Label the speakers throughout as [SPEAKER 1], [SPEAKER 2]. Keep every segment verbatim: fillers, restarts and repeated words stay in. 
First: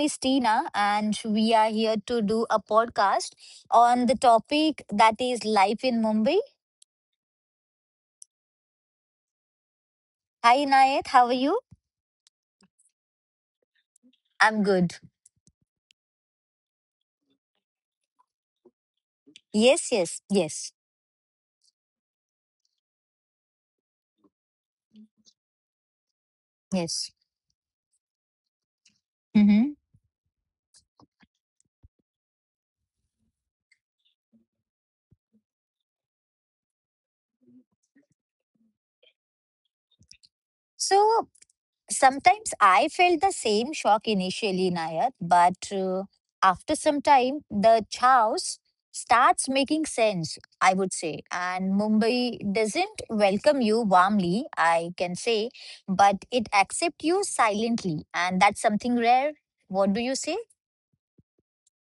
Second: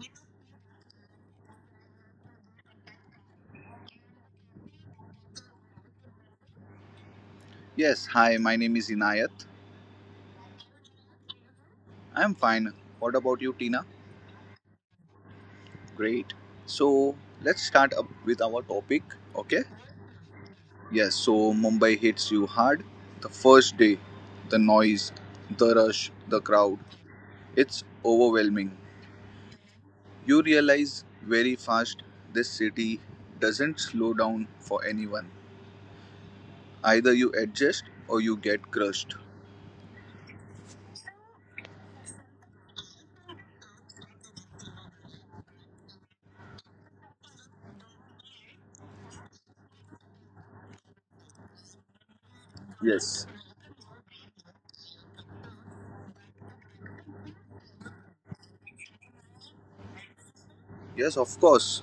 [SPEAKER 1] is Tina, and we are here to do a podcast on the topic that is life in Mumbai.
[SPEAKER 2] Yes, hi, my name is Inayat.
[SPEAKER 1] Hi, Inayat, how are you?
[SPEAKER 2] I'm fine. What about you, Tina?
[SPEAKER 1] I'm good.
[SPEAKER 2] Great. So, let's start up with our topic, okay?
[SPEAKER 1] Yes, yes, yes,
[SPEAKER 2] Yes, so Mumbai hits you hard. The first day, the noise, the rush, the crowd,
[SPEAKER 1] yes.
[SPEAKER 2] it's overwhelming.
[SPEAKER 1] Hmm.
[SPEAKER 2] You realize very fast this city doesn't slow down for anyone. Either you adjust or you get crushed.
[SPEAKER 1] So, sometimes I felt the same shock initially, Nayat, but uh, after some time, the chaos starts making sense, I would say. And Mumbai doesn't
[SPEAKER 2] Yes.
[SPEAKER 1] welcome you warmly, I can say, but it accepts you silently. And that's something rare. What do you say?
[SPEAKER 2] Yes, of course.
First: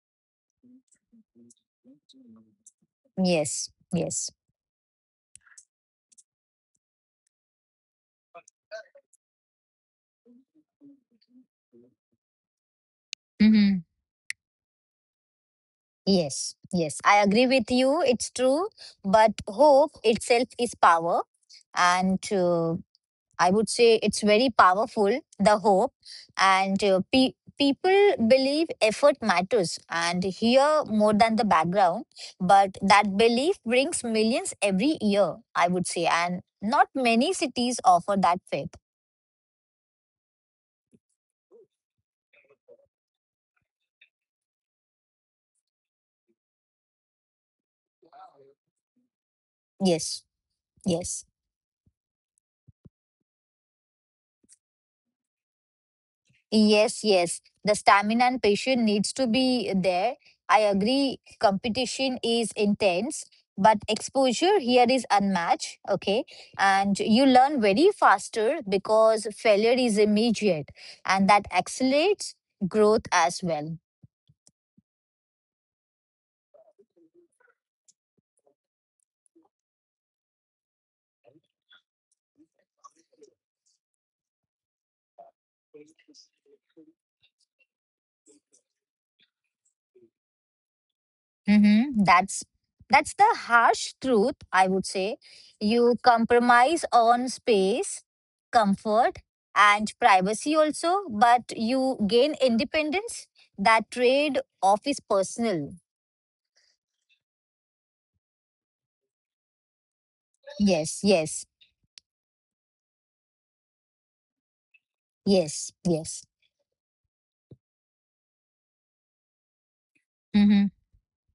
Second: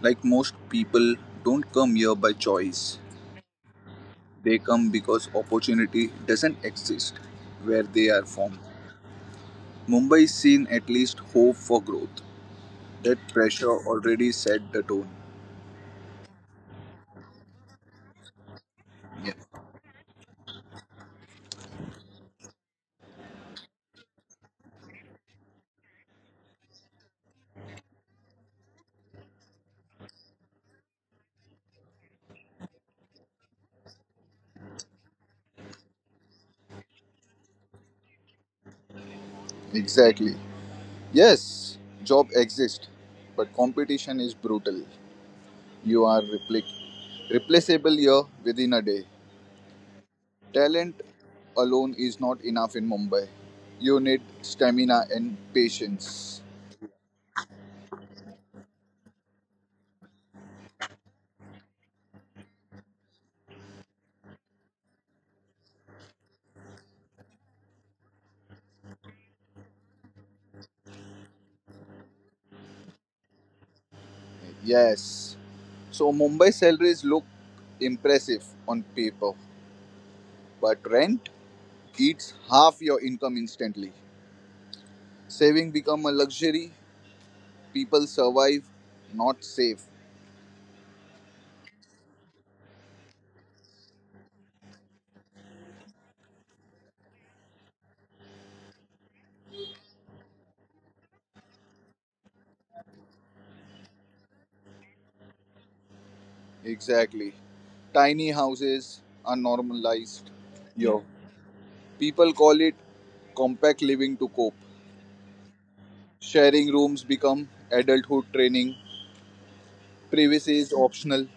[SPEAKER 2] Like most people don't come here by choice.
[SPEAKER 1] Yes, yes.
[SPEAKER 2] They come because opportunity doesn't exist where they are from. Mumbai is seen at least hope for growth. That pressure
[SPEAKER 1] Hmm.
[SPEAKER 2] already set the tone.
[SPEAKER 1] Yes, yes. I agree with you. It's true. But
[SPEAKER 2] Yeah,
[SPEAKER 1] hope itself is power. And uh, I would say it's very powerful, the hope, and uh, pe- people believe effort matters and here more than the background. But that belief brings millions every year, I would say, and not many cities offer that faith.
[SPEAKER 2] exactly. Yes, job exists, but competition is brutal. You are repli- replaceable here within a day.
[SPEAKER 1] Yes,
[SPEAKER 2] Talent
[SPEAKER 1] yes.
[SPEAKER 2] alone is not enough in Mumbai. You need stamina and patience.
[SPEAKER 1] Yes, yes. The stamina and patience needs to be there. I agree competition is intense, but exposure here is unmatched, okay? And you learn very faster because failure is immediate and that accelerates growth as well.
[SPEAKER 2] Yes. So Mumbai salaries look impressive on paper, but rent eats half your income instantly. Saving become a luxury. People survive, not save.
[SPEAKER 1] Mm-hmm. That's that's the harsh truth, I would say. You compromise on space, comfort, and privacy also, but you gain independence. That trade off is personal.
[SPEAKER 2] Exactly. Tiny houses are normalized.
[SPEAKER 1] Yes,
[SPEAKER 2] Yo.
[SPEAKER 1] yes,
[SPEAKER 2] People call it compact living to cope.
[SPEAKER 1] yes, yes.
[SPEAKER 2] Sharing rooms become adulthood training. Privacy
[SPEAKER 1] Mm-hmm.
[SPEAKER 2] is optional.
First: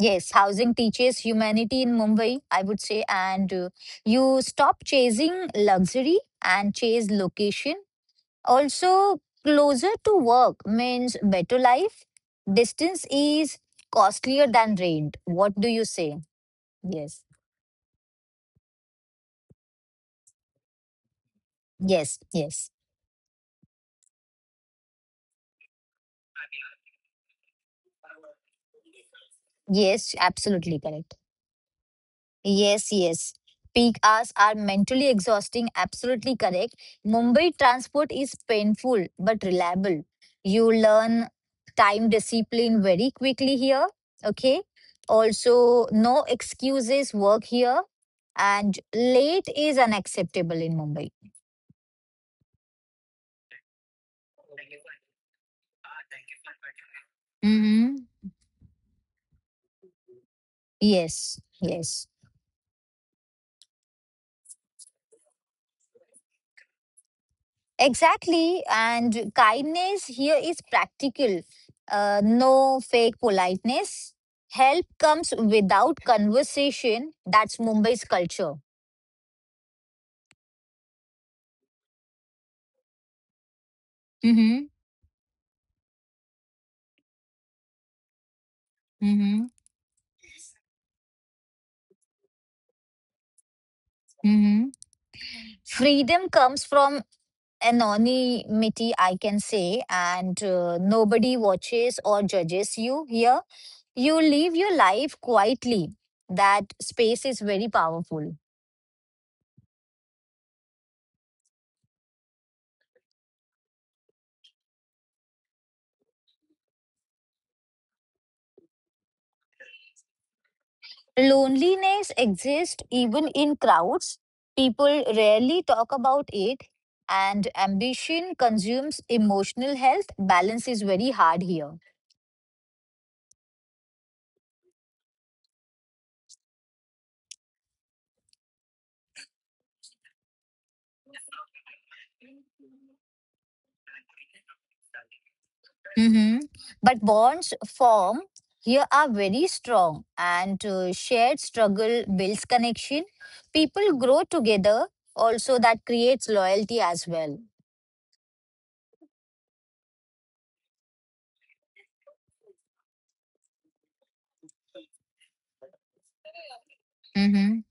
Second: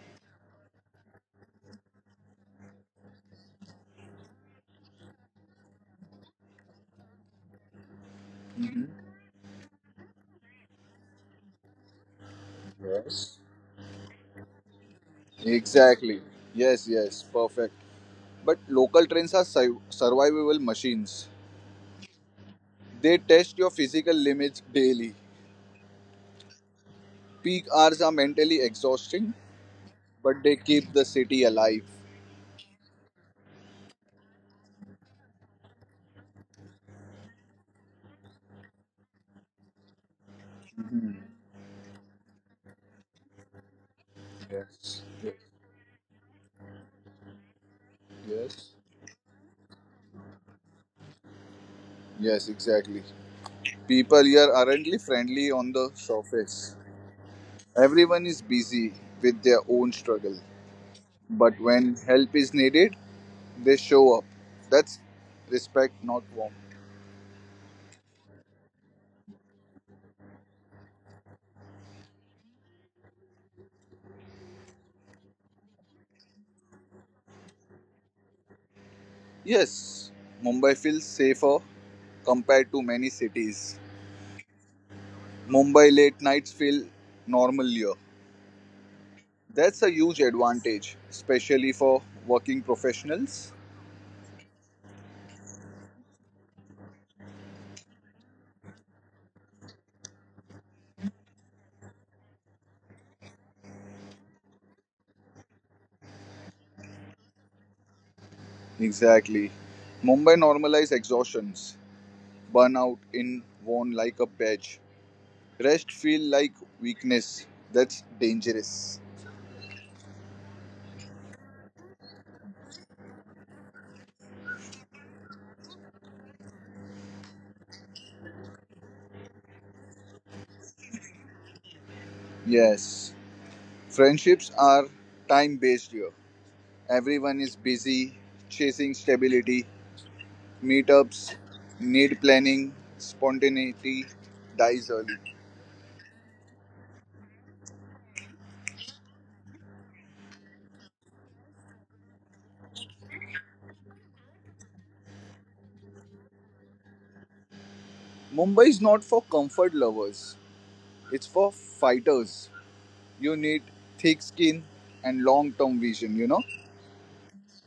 [SPEAKER 1] Yes, housing teaches humanity in Mumbai, I would say, and uh, you stop chasing luxury and chase location
[SPEAKER 2] Mhm.
[SPEAKER 1] also, closer to work means better life. Distance
[SPEAKER 2] Yes.
[SPEAKER 1] is costlier than rent. What do you say?
[SPEAKER 2] Exactly. Yes,
[SPEAKER 1] Yes.
[SPEAKER 2] yes. Perfect. But local trains are survivable machines.
[SPEAKER 1] Yes. Yes.
[SPEAKER 2] They test your physical limits daily. Peak hours are mentally exhausting,
[SPEAKER 1] Yes.
[SPEAKER 2] but they
[SPEAKER 1] Absolutely
[SPEAKER 2] keep the
[SPEAKER 1] correct.
[SPEAKER 2] city alive.
[SPEAKER 1] Yes, yes. Peak hours are mentally exhausting, absolutely correct. Mumbai transport is painful but reliable. You
[SPEAKER 2] Mhm.
[SPEAKER 1] learn time discipline very quickly here. Okay.
[SPEAKER 2] Yes, yes,
[SPEAKER 1] Also, no excuses work here.
[SPEAKER 2] yes,
[SPEAKER 1] And late is unacceptable in Mumbai.
[SPEAKER 2] yes, exactly. People here aren't really friendly on the surface.
[SPEAKER 1] Mm-hmm.
[SPEAKER 2] Everyone is busy with their own struggle,
[SPEAKER 1] Yes,
[SPEAKER 2] but when
[SPEAKER 1] yes.
[SPEAKER 2] help is needed, they show up. That's respect, not warmth.
[SPEAKER 1] Exactly. And kindness here is practical. Uh, no fake politeness. Help comes without conversation. That's Mumbai's culture.
[SPEAKER 2] Yes, Mumbai feels safer compared to many cities.
[SPEAKER 1] Mm-hmm.
[SPEAKER 2] Mumbai late nights feel normalier.
[SPEAKER 1] Mm-hmm.
[SPEAKER 2] That's a huge advantage, especially for working professionals.
[SPEAKER 1] Mm-hmm. Freedom comes from anonymity, I can say, and uh, nobody watches or judges you here. You live your life quietly. That space is very powerful.
[SPEAKER 2] Exactly. Mumbai normalize exhaustions, burnout in worn like a badge. Rest feel like weakness. That's dangerous.
[SPEAKER 1] Loneliness exists even in crowds. People rarely talk about it, and ambition consumes emotional health. Balance is very hard here.
[SPEAKER 2] Yes. Friendships are time based here. Everyone is busy chasing stability. Meetups need planning. Spontaneity dies early.
[SPEAKER 1] Mhm. But bonds form here are very strong, and uh, shared struggle builds connection. People grow together, also, that creates loyalty as well.
[SPEAKER 2] Mumbai is not for comfort lovers, it's for fighters. You need thick skin and long term vision, you know?
[SPEAKER 1] Mhm.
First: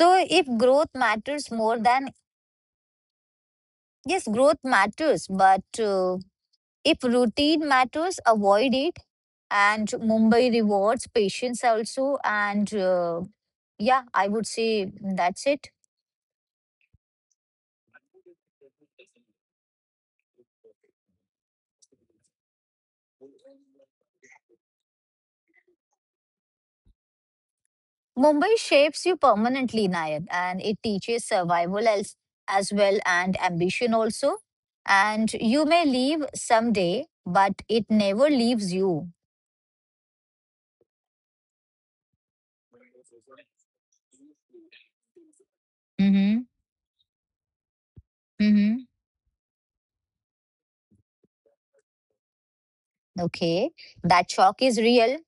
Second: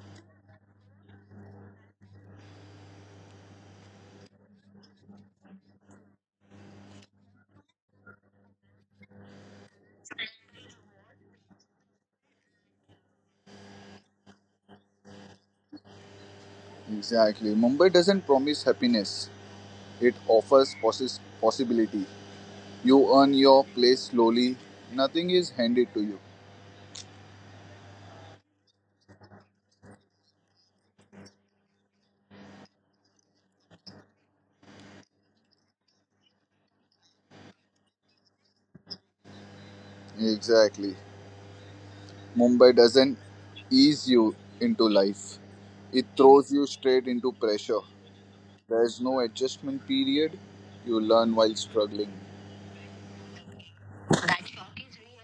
[SPEAKER 1] So, if growth matters more than yes, growth matters, but. Uh, If routine matters, avoid it. And Mumbai rewards patience also. And uh, yeah, I would say that's it.
[SPEAKER 2] Exactly. Mumbai doesn't promise happiness, it offers possi- possibility. You earn your place slowly, nothing is handed to you.
[SPEAKER 1] Mumbai shapes you permanently, Nayan, and it teaches survival as, as well and ambition also. And you may leave someday, but it never leaves you.
[SPEAKER 2] Exactly. Mumbai doesn't ease you into life, it
[SPEAKER 1] Mm-hmm.
[SPEAKER 2] throws you straight into pressure.
[SPEAKER 1] Mm-hmm.
[SPEAKER 2] There's no adjustment period, you learn while struggling.
[SPEAKER 1] Okay. That shock is real,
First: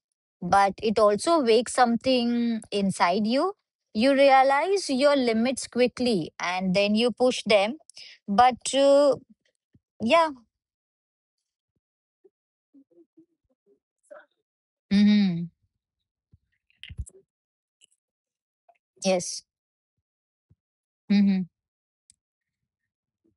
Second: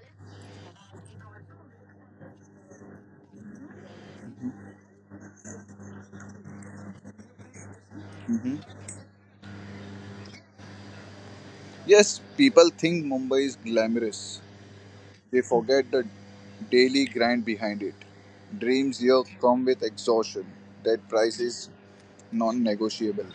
[SPEAKER 1] but it also wakes something inside you. You realize your limits quickly and then you push them.
[SPEAKER 2] Mhm.
[SPEAKER 1] But uh, yeah.
[SPEAKER 2] Yes, people think Mumbai is glamorous. They
[SPEAKER 1] Hmm.
[SPEAKER 2] forget the daily grind behind it. Dreams here
[SPEAKER 1] Yes.
[SPEAKER 2] come with exhaustion. That price
[SPEAKER 1] Hmm.
[SPEAKER 2] is non negotiable.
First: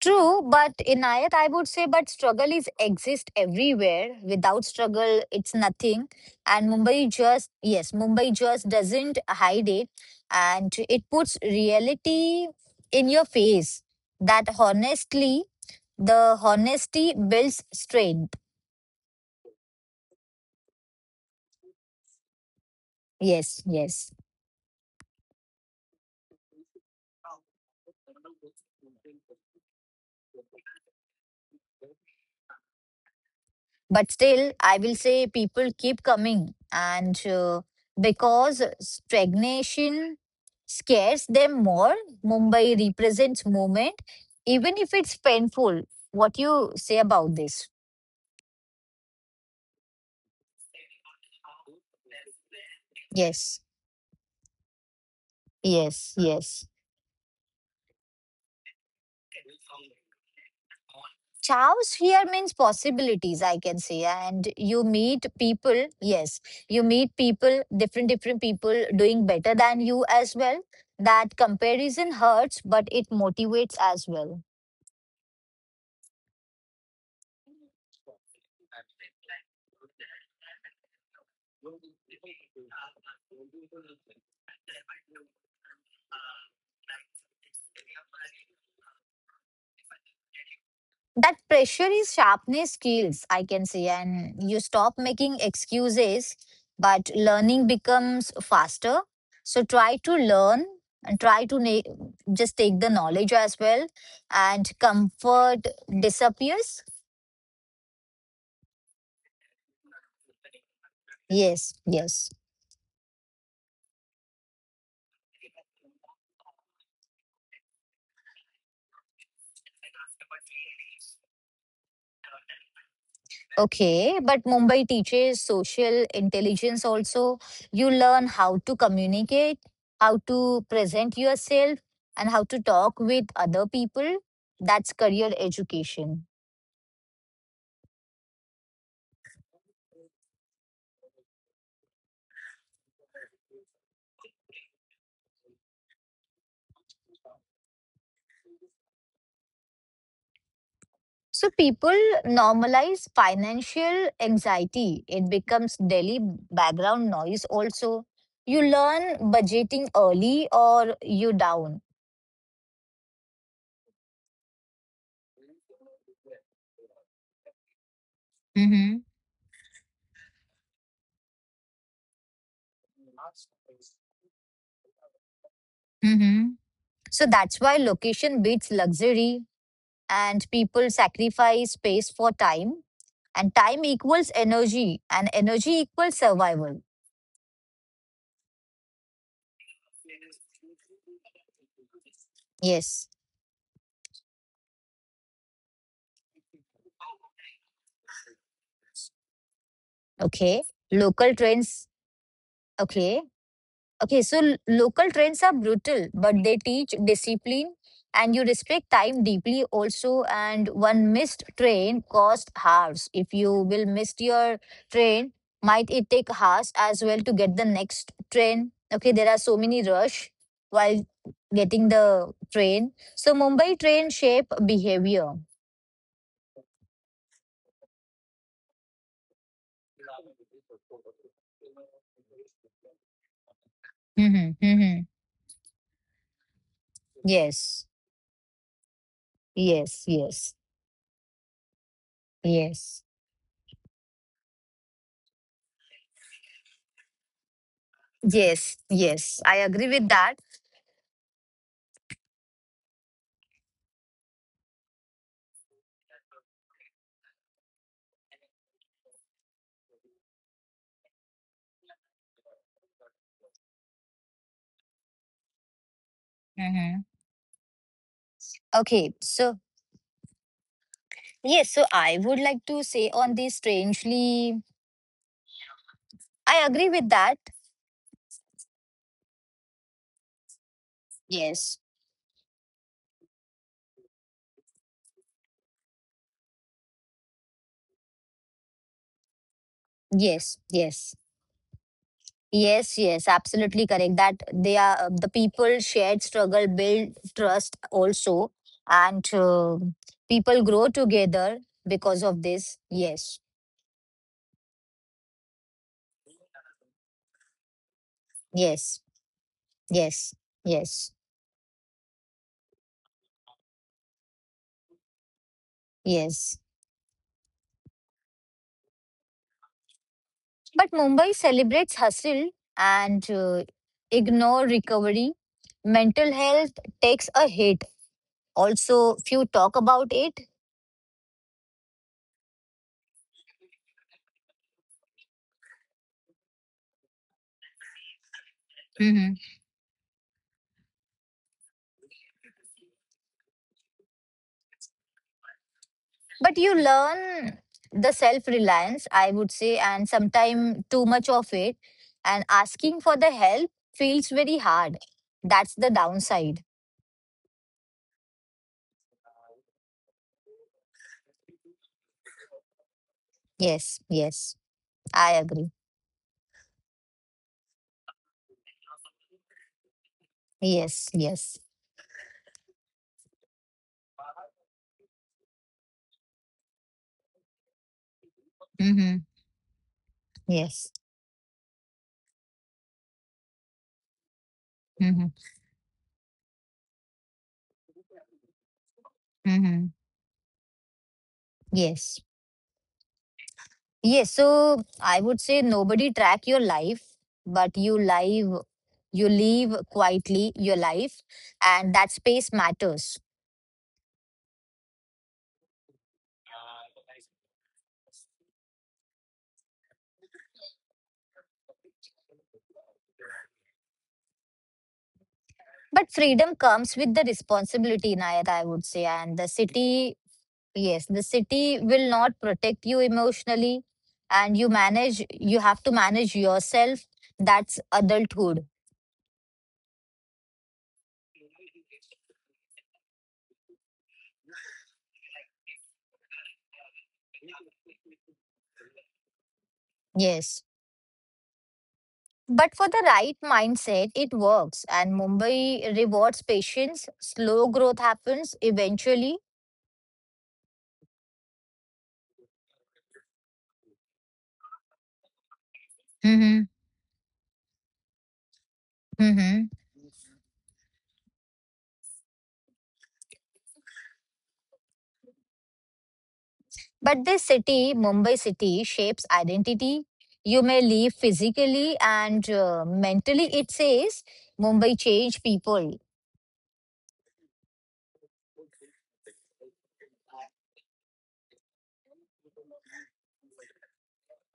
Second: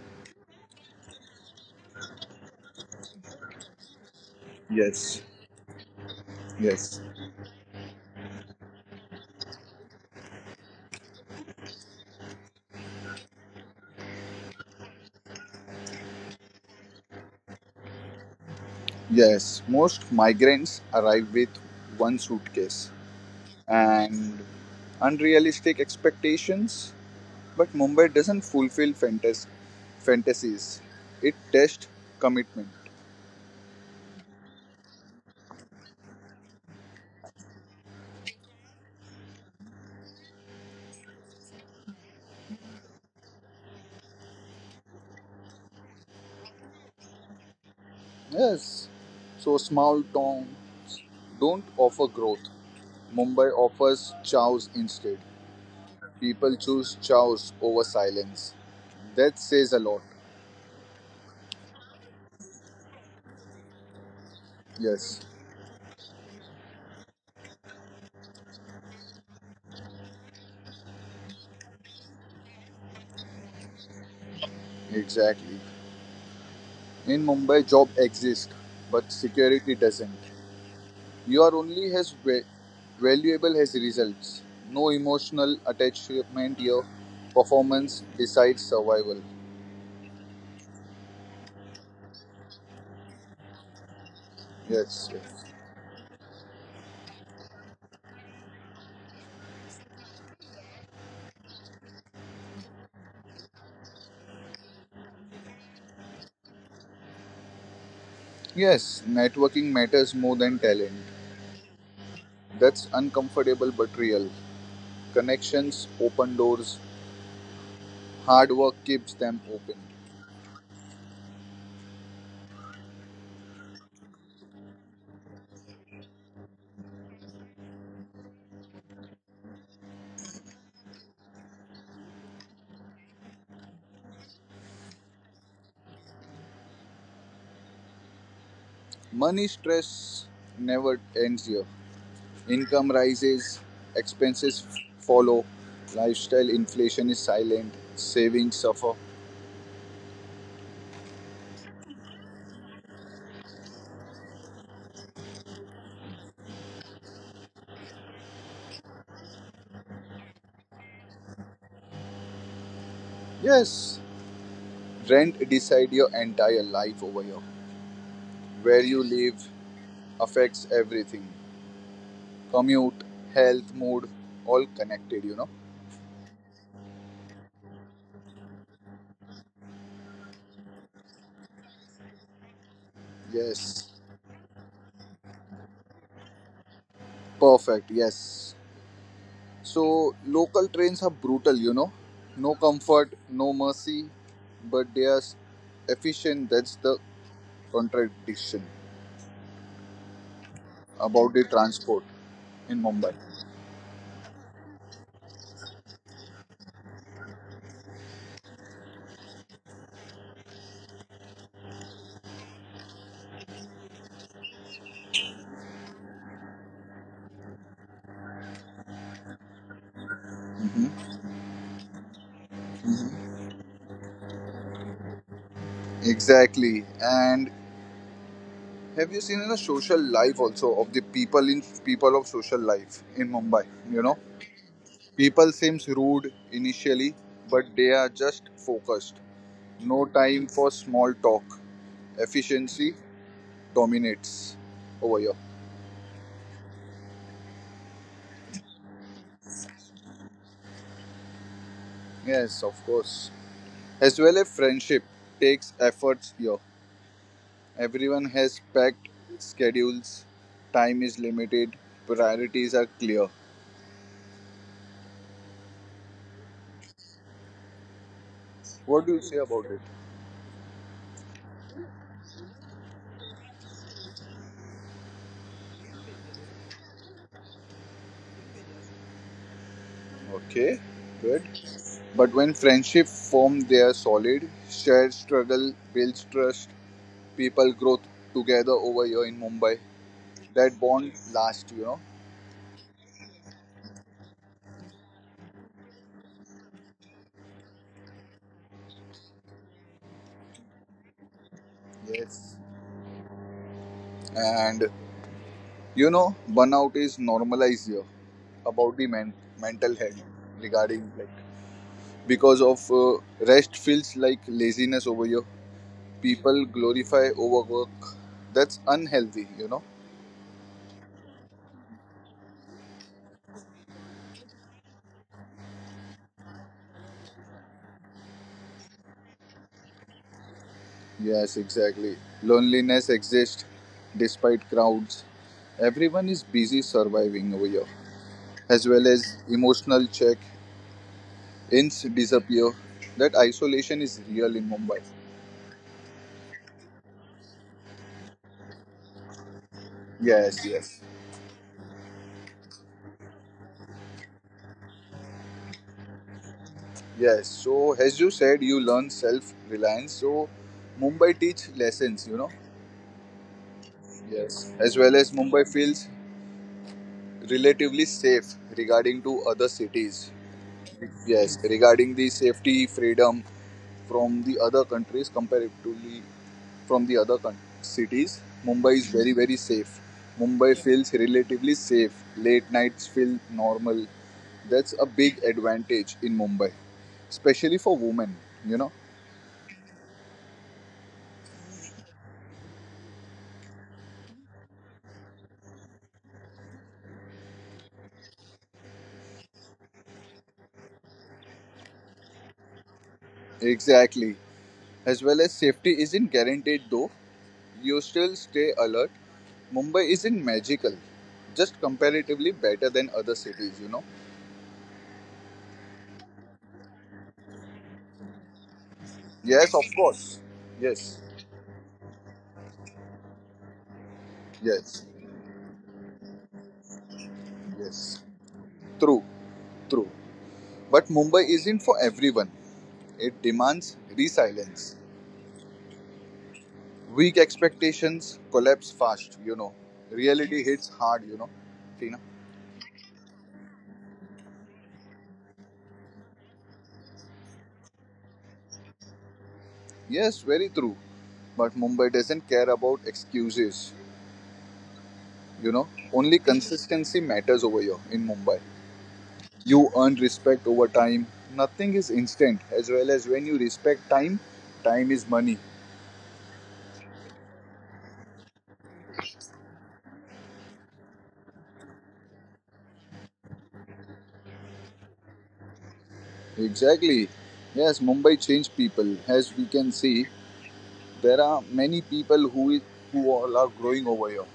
[SPEAKER 1] True, but in Ayat, I would say, but struggle is exist everywhere. Without
[SPEAKER 2] Yes,
[SPEAKER 1] struggle, it's nothing. And
[SPEAKER 2] yes,
[SPEAKER 1] Mumbai just, yes, Mumbai just doesn't hide it. And it puts reality in your face that honestly. The honesty builds strength.
[SPEAKER 2] yes. Most migrants arrive with one suitcase
[SPEAKER 1] Yes, yes.
[SPEAKER 2] and unrealistic expectations, but Mumbai doesn't fulfill fantas- fantasies, it tests commitment.
[SPEAKER 1] But still, I will say people keep coming, and uh, because stagnation scares them more, Mumbai represents movement, even if it's painful. What you say about this?
[SPEAKER 2] Yes. So small towns don't offer growth. Mumbai
[SPEAKER 1] Yes,
[SPEAKER 2] offers chows instead.
[SPEAKER 1] yes,
[SPEAKER 2] People
[SPEAKER 1] yes.
[SPEAKER 2] choose chows over silence. That says a lot.
[SPEAKER 1] Chaos here means possibilities, I can say. And you
[SPEAKER 2] Yes,
[SPEAKER 1] meet people, yes, you meet people, different, different people doing better than you as well. That comparison hurts, but it motivates as well.
[SPEAKER 2] exactly. In Mumbai, job exists, but security doesn't. You are only as va- valuable as results. No emotional attachment here. Performance decides survival.
[SPEAKER 1] That pressure is sharpness skills, I can say. And you stop
[SPEAKER 2] Yes. Yes,
[SPEAKER 1] making excuses, but learning becomes faster. So try to learn and try to na- just take the knowledge as well. And comfort disappears.
[SPEAKER 2] yes, networking matters more than talent.
[SPEAKER 1] Yes, yes.
[SPEAKER 2] That's uncomfortable but real. Connections open doors, hard work keeps them open.
[SPEAKER 1] Okay, but Mumbai teaches social intelligence also. You learn how to communicate, how to present yourself, and how to talk with other people. That's career education.
[SPEAKER 2] Money stress never ends here. Income rises, expenses f- follow, lifestyle inflation is silent, savings suffer.
[SPEAKER 1] So people normalize financial anxiety. It becomes daily background noise also. You learn budgeting early or you down.
[SPEAKER 2] Yes, rent decide your entire life over here. Where you
[SPEAKER 1] Mm-hmm.
[SPEAKER 2] live affects everything. Commute, health, mood, all connected, you know.
[SPEAKER 1] Mm-hmm. So that's why location beats luxury and people sacrifice space for time and time
[SPEAKER 2] Yes.
[SPEAKER 1] equals energy and energy equals survival.
[SPEAKER 2] Perfect. Yes. So local trains are brutal, you know. No
[SPEAKER 1] Yes.
[SPEAKER 2] comfort, no mercy, but they are efficient. That's the contradiction
[SPEAKER 1] Okay.
[SPEAKER 2] about
[SPEAKER 1] Local
[SPEAKER 2] the
[SPEAKER 1] trends.
[SPEAKER 2] transport in Mumbai.
[SPEAKER 1] Okay. Okay, so l- local trains are brutal, but they teach discipline and you respect time deeply also. And one missed train costs hours. If you will miss your train, might it take hours as well to get the next train? Okay, there are so many rush
[SPEAKER 2] Mhm.
[SPEAKER 1] while getting the train. So Mumbai train shape behavior.
[SPEAKER 2] Exactly. And have you seen in the social life also of the people in people of social life in Mumbai? You know,
[SPEAKER 1] Mm-hmm, mm-hmm.
[SPEAKER 2] people seems rude initially, but they
[SPEAKER 1] Yes,
[SPEAKER 2] are just focused. No
[SPEAKER 1] yes,
[SPEAKER 2] time
[SPEAKER 1] yes,
[SPEAKER 2] for small talk. Efficiency
[SPEAKER 1] yes,
[SPEAKER 2] dominates over here.
[SPEAKER 1] yes, yes. I agree with that.
[SPEAKER 2] Yes, of course. As well a friendship takes efforts here. Everyone has packed schedules, time is limited, priorities are clear.
[SPEAKER 1] Mm-hmm.
[SPEAKER 2] What do you
[SPEAKER 1] Okay,
[SPEAKER 2] say about
[SPEAKER 1] so
[SPEAKER 2] it?
[SPEAKER 1] yes, so I would like to say on this strangely, I agree with that.
[SPEAKER 2] Okay, good.
[SPEAKER 1] Yes,
[SPEAKER 2] But when friendship form they are solid, shared struggle builds trust, people grow together over here in Mumbai.
[SPEAKER 1] yes,
[SPEAKER 2] That bond
[SPEAKER 1] yes,
[SPEAKER 2] lasts, you know.
[SPEAKER 1] yes, yes, absolutely correct. That they are uh, the people shared struggle build trust also, and uh, people grow together because of
[SPEAKER 2] Yes.
[SPEAKER 1] this. Yes,
[SPEAKER 2] And you know, burnout is normalized here about the
[SPEAKER 1] yes,
[SPEAKER 2] men- mental health
[SPEAKER 1] yes,
[SPEAKER 2] regarding
[SPEAKER 1] yes,
[SPEAKER 2] like because of uh, rest feels like laziness over here. People
[SPEAKER 1] yes.
[SPEAKER 2] glorify overwork. That's unhealthy, you know.
[SPEAKER 1] But Mumbai celebrates hustle and uh, ignore recovery. Mental health takes a hit. Also, few talk about it.
[SPEAKER 2] Yes, exactly. Loneliness exists despite crowds. Everyone is busy surviving over here, as well as
[SPEAKER 1] Hmm.
[SPEAKER 2] emotional check, ins disappear. That isolation is real in Mumbai.
[SPEAKER 1] But you learn the self reliance, I would say, and
[SPEAKER 2] Yes,
[SPEAKER 1] sometimes
[SPEAKER 2] yes,
[SPEAKER 1] too much of it, and asking for the help feels very hard. That's the downside.
[SPEAKER 2] yes. So, as you said, you learn self reliance. So, Mumbai teach lessons, you know.
[SPEAKER 1] Yes, yes,
[SPEAKER 2] Yes. As well as
[SPEAKER 1] I
[SPEAKER 2] Mumbai
[SPEAKER 1] agree.
[SPEAKER 2] feels relatively safe regarding to other cities.
[SPEAKER 1] Yes,
[SPEAKER 2] Yes,
[SPEAKER 1] yes.
[SPEAKER 2] regarding the safety freedom from the other countries comparatively from the other coun- cities, Mumbai is
[SPEAKER 1] Hmm.
[SPEAKER 2] very very safe. Mumbai
[SPEAKER 1] Yes.
[SPEAKER 2] feels relatively safe. Late nights feel normal. That's a
[SPEAKER 1] Hmm.
[SPEAKER 2] big advantage in Mumbai, especially for women. You know
[SPEAKER 1] Hmm. Yes. Yes. So I would say nobody track your life, but you live, you live quietly your life, and that space matters.
[SPEAKER 2] exactly. As well as safety isn't guaranteed though. You still stay alert. Mumbai isn't magical, just comparatively better than other cities, you know?
[SPEAKER 1] But freedom comes with the responsibility, Nayar, I would say. And the
[SPEAKER 2] Yes, of
[SPEAKER 1] city,
[SPEAKER 2] course.
[SPEAKER 1] yes,
[SPEAKER 2] Yes,
[SPEAKER 1] the city will not protect you emotionally. And you
[SPEAKER 2] yes,
[SPEAKER 1] manage, you have to manage yourself. That's
[SPEAKER 2] yes.
[SPEAKER 1] adulthood.
[SPEAKER 2] True, true. But Mumbai isn't for everyone. It demands resilience. Weak expectations collapse fast, you know. Reality
[SPEAKER 1] Yes.
[SPEAKER 2] hits hard, you know, Tina?
[SPEAKER 1] But for the right mindset, it works. And Mumbai rewards patience. Slow growth happens eventually.
[SPEAKER 2] Yes, very true. But Mumbai doesn't care about excuses, you know. Only
[SPEAKER 1] Mm-hmm.
[SPEAKER 2] consistency matters over here in Mumbai.
[SPEAKER 1] Mm-hmm.
[SPEAKER 2] You earn respect over time. Nothing is instant, as well as when you respect time, time is money.
[SPEAKER 1] But this city, Mumbai city, shapes identity. You may leave physically and uh, mentally. It says Mumbai change people.
[SPEAKER 2] Exactly. Yes, Mumbai changed people. As we can see, there are many people who is, who all are growing over here.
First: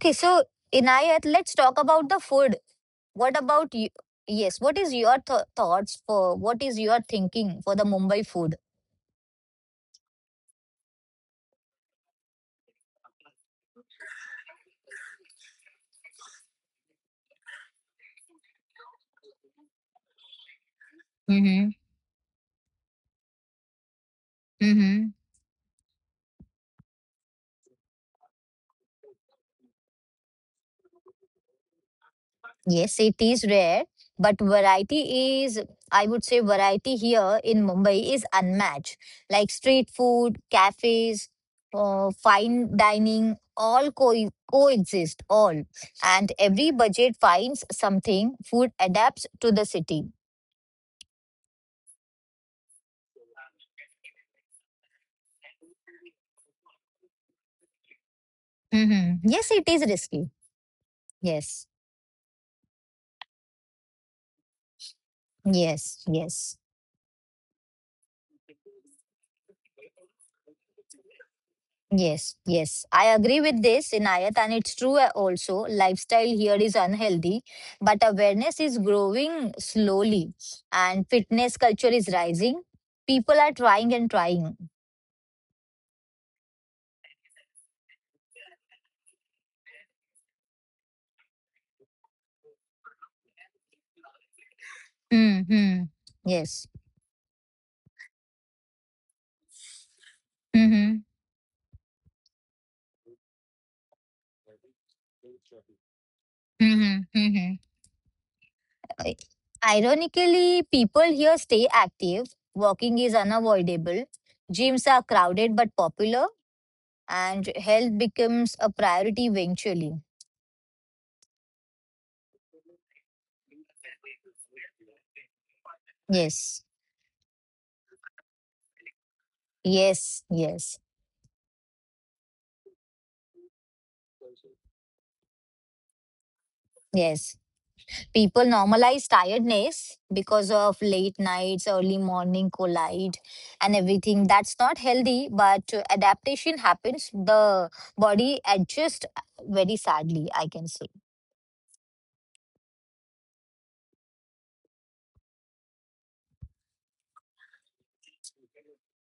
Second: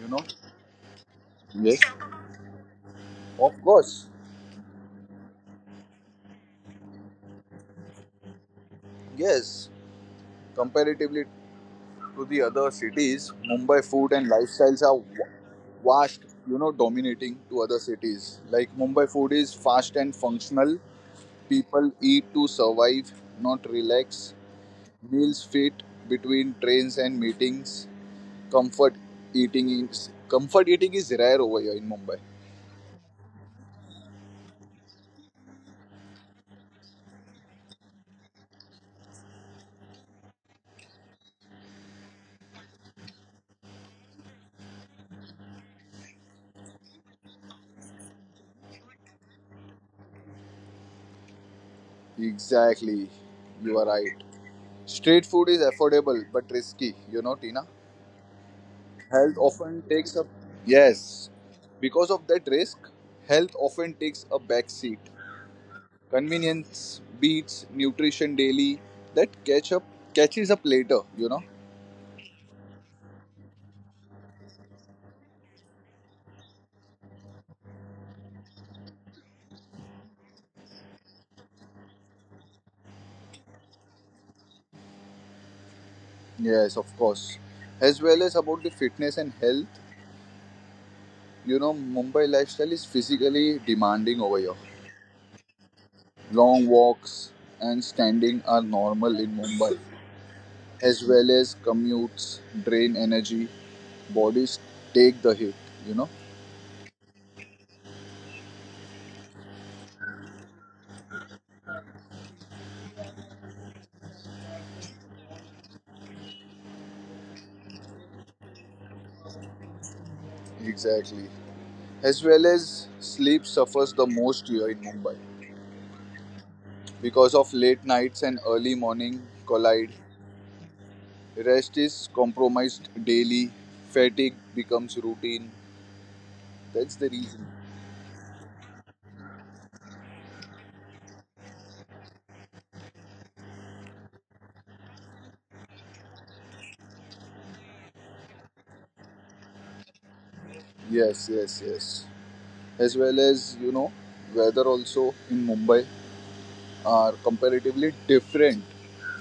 [SPEAKER 2] You know.
[SPEAKER 1] so Inayat, let's
[SPEAKER 2] Yes.
[SPEAKER 1] talk about the food. What
[SPEAKER 2] Of
[SPEAKER 1] about you?
[SPEAKER 2] course.
[SPEAKER 1] Yes, what is your th- thoughts for? What is your thinking for the Mumbai food?
[SPEAKER 2] Yes. Comparatively to the other cities, Mumbai food and lifestyles are wa- vast. You know, dominating to other cities. Like Mumbai food is fast and functional.
[SPEAKER 1] Mm-hmm.
[SPEAKER 2] People eat to survive, not relax.
[SPEAKER 1] Mm-hmm.
[SPEAKER 2] Meals fit between trains and meetings. Comfort eating is comfort eating is rare over here in Mumbai.
[SPEAKER 1] Yes, it is rare, but variety is, I would say, variety here in Mumbai is unmatched. Like street food, cafes, uh, fine dining, all co- coexist, all. And every budget finds something, food adapts to the city.
[SPEAKER 2] Exactly. You are right. Street food is affordable but risky, you know, Tina.
[SPEAKER 1] Hmm.
[SPEAKER 2] Health
[SPEAKER 1] Yes, it
[SPEAKER 2] often
[SPEAKER 1] is
[SPEAKER 2] takes a
[SPEAKER 1] risky.
[SPEAKER 2] yes.
[SPEAKER 1] Yes,
[SPEAKER 2] Because of that risk, health often takes a back seat.
[SPEAKER 1] yes, yes.
[SPEAKER 2] Convenience beats nutrition daily that catch up catches up later, you know.
[SPEAKER 1] Yes, yes. I agree with this, Inayat, and it's true uh, also. Lifestyle here is unhealthy, but awareness is growing slowly, and fitness culture is rising. People are trying and trying.
[SPEAKER 2] Yes, of course. As well as about the fitness and health, you know, Mumbai lifestyle is physically demanding over here.
[SPEAKER 1] Mm-hmm.
[SPEAKER 2] Long
[SPEAKER 1] Yes.
[SPEAKER 2] walks and standing are normal in Mumbai, as
[SPEAKER 1] Mm-hmm.
[SPEAKER 2] well as commutes drain energy, bodies take the hit, you know.
[SPEAKER 1] Mm-hmm. Mm-hmm. I- Ironically, people here stay active. Walking is unavoidable. Gyms are crowded but popular, and health becomes a priority eventually.
[SPEAKER 2] Exactly. As well as sleep suffers the most here in Mumbai
[SPEAKER 1] Yes.
[SPEAKER 2] because of late nights and early morning collide.
[SPEAKER 1] Yes, yes.
[SPEAKER 2] Rest is compromised daily, fatigue becomes routine. That's the
[SPEAKER 1] Yes.
[SPEAKER 2] reason.
[SPEAKER 1] People normalize tiredness because of late nights, early morning collide, and everything. That's not healthy, but uh, adaptation happens. The body adjusts uh, very sadly, I can say.
[SPEAKER 2] Yes, yes, yes. As well as, you know, weather also in Mumbai are comparatively different